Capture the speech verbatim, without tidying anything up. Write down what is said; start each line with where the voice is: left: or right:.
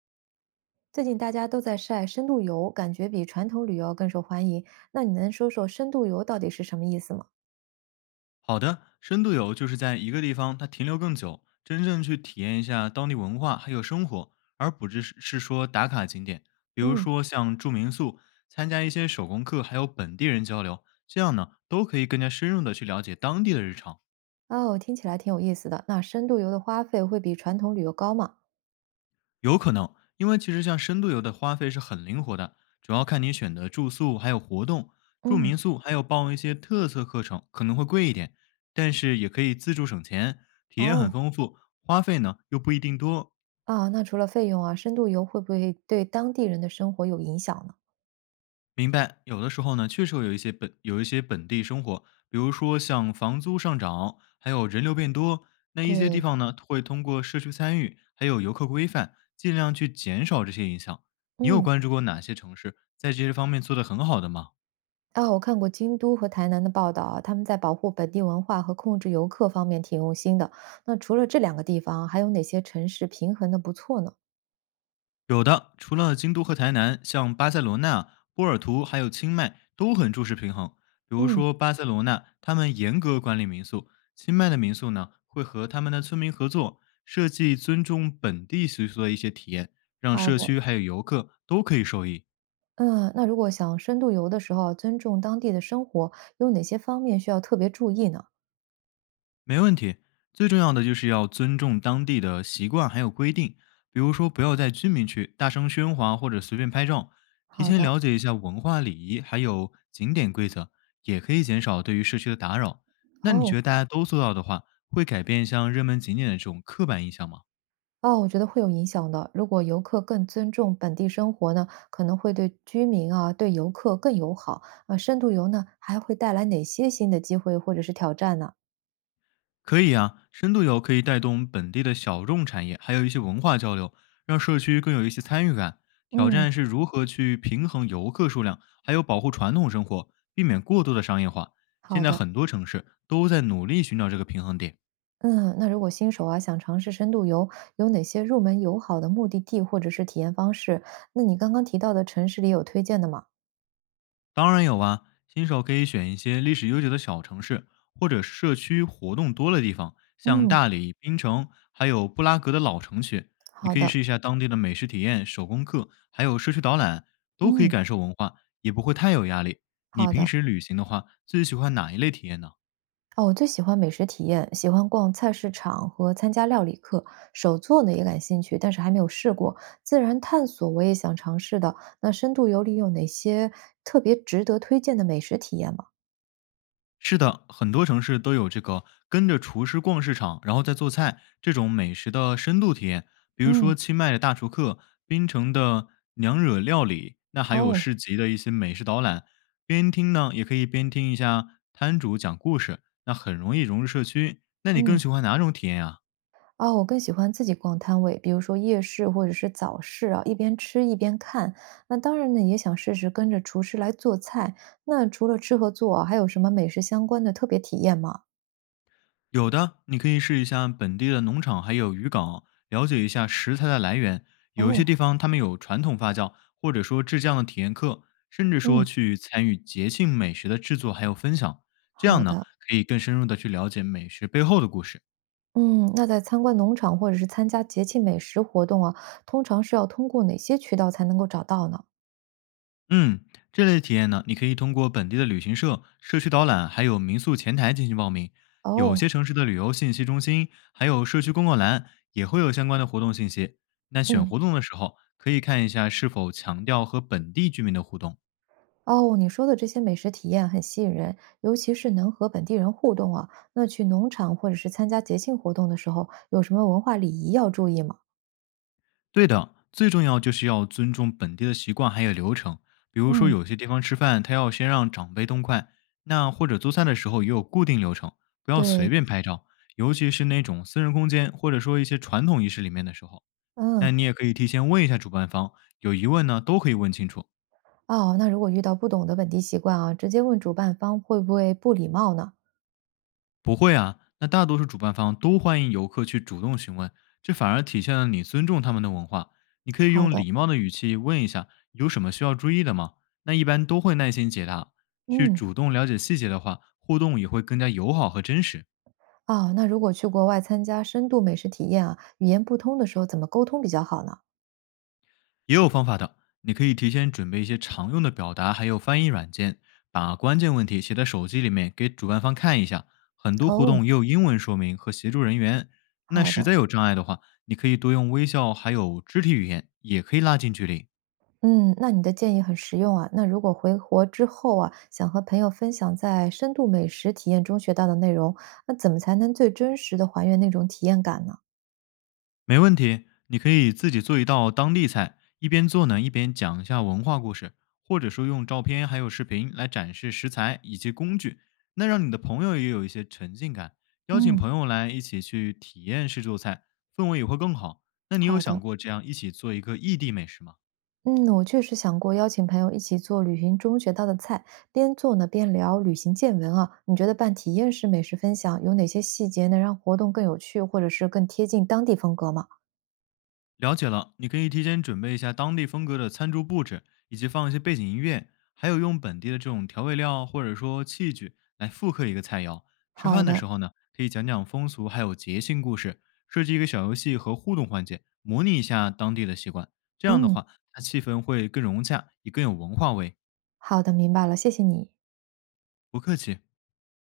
right: 最近大家都在晒深度游，感觉比传统旅游更受欢迎。那你能说说深度游到底是什么意思吗？
left: 好的，深度游就是在一个地方它停留更久，真正去体验一下当地文化还有生活，而不只是是说打卡景点。比如
right: 嗯，
left: 说像住民宿，参加一些手工课，还有本地人交流，这样呢都可以更加深入的去了解当地的日常。
right: 哦，听起来挺有意思的。那深度游的花费会比传统旅游高吗？
left: 有可能，因为其实像深度游的花费是很灵活的，主要看你选的住宿还有活动。住
right: 嗯，
left: 民宿还有报一些特色课程可能会贵一点，但是也可以自助省钱，体验很
right: 哦，
left: 丰富，花费呢又不一定多。
right: 啊，那除了费用啊，深度游会不会对当地人的生活有影响呢？
left: 明白，有的时候呢，确实会有一些本有一些本地生活，比如说像房租上涨，还有人流变多，那一些地
right: 对，
left: 方呢，会通过社区参与，还有游客规范，尽量去减少这些影响。你有
right: 嗯，
left: 关注过哪些城市在这些方面做得很好的吗？
right: 啊，我看过京都和台南的报道啊，他们在保护本地文化和控制游客方面挺用心的。那除了这两个地方，还有哪些城市平衡的不错呢？
left: 有的，除了京都和台南，像巴塞罗那、波尔图还有清迈都很重视平衡。比如
right: 嗯，
left: 说巴塞罗那，他们严格管理民宿；清迈的民宿呢，会和他们的村民合作，设计尊重本地习俗的一些体验，让
right: 好
left: 社
right: 的。
left: 区还有游客都可以受益。
right: 嗯，那如果想深度游的时候，尊重当地的生活，有哪些方面需要特别注意呢？
left: 没问题，最重要的就是要尊重当地的习惯还有规定，比如说不要在居民区大声喧哗或者随便拍照，提
right: 好
left: 前
right: 的，
left: 了解一下文化礼仪还有景点规则，也可以减少对于社区的打扰。那你
right: 哦
left: 觉得大家都做到的话，会改变像热门景点的这种刻板印象吗？
right: 哦，我觉得会有影响的。如果游客更尊重本地生活呢，可能会对居民啊、对游客更友好。啊，深度游呢，还会带来哪些新的机会或者是挑战呢？
left: 可以啊，深度游可以带动本地的小众产业，还有一些文化交流，让社区更有一些参与感。挑
right: 嗯，
left: 战是如何去平衡游客数量，还有保护传统生活，避免过度的商业化。
right: 好
left: 现在
right: 的。
left: 很多城市都在努力寻找这个平衡点。
right: 嗯，那如果新手啊想尝试深度游，有哪些入门友好的目的地或者是体验方式？那你刚刚提到的城市里有推荐的吗？
left: 当然有啊，新手可以选一些历史悠久的小城市，或者社区活动多的地方，像
right: 嗯，
left: 大理、槟城，还有布拉格的老城区。你
right: 好
left: 可以
right: 的。
left: 试一下当地的美食体验、手工课，还有社区导览，都可以
right: 嗯，
left: 感受文化，也不会太有压力。你
right: 好
left: 平
right: 的。
left: 时旅行的话，最喜欢哪一类体验呢？
right: 哦，我最喜欢美食体验，喜欢逛菜市场和参加料理课。手做呢也感兴趣，但是还没有试过。自然探索我也想尝试的。那深度游里有哪些特别值得推荐的美食体验吗？
left: 是的，很多城市都有这个跟着厨师逛市场，然后再做菜这种美食的深度体验。比如说
right: 嗯，
left: 清迈的大厨客，槟城的娘惹料理，那还有
right: 哦，
left: 市集的一些美食导览。边听呢，也可以边听一下摊主讲故事，那很容易融入社区。那你更
right: 嗯，
left: 喜欢哪种体验呀？
right: 哦，我更喜欢自己逛摊位，比如说夜市或者是早市啊，一边吃一边看。那当然呢，也想试试跟着厨师来做菜。那除了吃和做啊还有什么美食相关的特别体验吗？
left: 有的，你可以试一下本地的农场，还有渔港，了解一下食材的来源。有一些地
right: 哦，
left: 方他们有传统发酵，或者说制酱的体验课，甚至说
right: 嗯，
left: 去参与节庆美食的制作还有分享。这
right: 好
left: 样呢，
right: 的。
left: 可以更深入的去了解美食背后的故事。
right: 嗯，那在参观农场或者是参加节庆美食活动啊，通常是要通过哪些渠道才能够找到呢？
left: 嗯，这类体验呢，你可以通过本地的旅行社、社区导览，还有民宿前台进行报名。有些
right: 哦，
left: 城市的旅游信息中心，还有社区公告栏也会有相关的活动信息。那选
right: 嗯，
left: 活动的时候，可以看一下是否强调和本地居民的互动。
right: 哦，你说的这些美食体验很吸引人，尤其是能和本地人互动啊。那去农场或者是参加节庆活动的时候，有什么文化礼仪要注意吗？
left: 对的，最重要就是要尊重本地的习惯还有流程。比如说，
right: 嗯，
left: 有些地方吃饭，他要先让长辈动筷，那或者做菜的时候也有固定流程，不要随
right: 对，
left: 便拍照，尤其是那种私人空间或者说一些传统仪式里面的时候。
right: 嗯，
left: 那你也可以提前问一下主办方，有疑问呢都可以问清楚。
right: 哦，那如果遇到不懂的本地习惯啊，直接问主办方会不会不礼貌呢？
left: 不会啊，那大多数主办方都欢迎游客去主动询问，这反而体现了你尊重他们的文化。你可以
right: 好
left: 用
right: 的，
left: 礼貌的语气问一下有什么需要注意的吗？那一般都会耐心解答。去
right: 嗯。
left: 主动了解细节的话，互动也会更加友好和真实。
right: 哦，那如果去国外参加深度美食体验啊，语言不通的时候怎么沟通比较好呢？
left: 也有方法的，你可以提前准备一些常用的表达，还有翻译软件，把关键问题写在手机里面给主办方看一下。很多活
right: 哦，
left: 动也有英文说明和协助人员。那
right: 好
left: 实
right: 的，
left: 在有障碍的话，你可以多用微笑，还有肢体语言，也可以拉近距离。
right: 嗯，那你的建议很实用啊。那如果回国之后啊，想和朋友分享在深度美食体验中学到的内容，那怎么才能最真实的还原那种体验感呢？
left: 没问题，你可以自己做一道当地菜，一边做呢，一边讲一下文化故事，或者说用照片还有视频来展示食材以及工具，那让你的朋友也有一些沉浸感。邀请
right: 嗯，
left: 朋友来一起去体验试做菜，氛围也会更好。那你有
right: 好
left: 想
right: 的，
left: 过这样一起做一个异地美食吗？
right: 嗯，我确实想过邀请朋友一起做旅行中学到的菜，边做呢边聊旅行见闻啊。你觉得办体验式美食分享有哪些细节能让活动更有趣，或者是更贴近当地风格吗？
left: 了解了，你可以提前准备一下当地风格的餐桌布置，以及放一些背景音乐，还有用本地的这种调味料或者说器具来复刻一个菜肴。吃
right: 好
left: 饭的
right: 的，
left: 时候呢，可以讲讲风俗还有节庆故事，设计一个小游戏和互动环节，模拟一下当地的习惯。这样的
right: 嗯，
left: 话，它气氛会更融洽，也更有文化味。
right: 好的，明白了，谢谢你。
left: 不客气。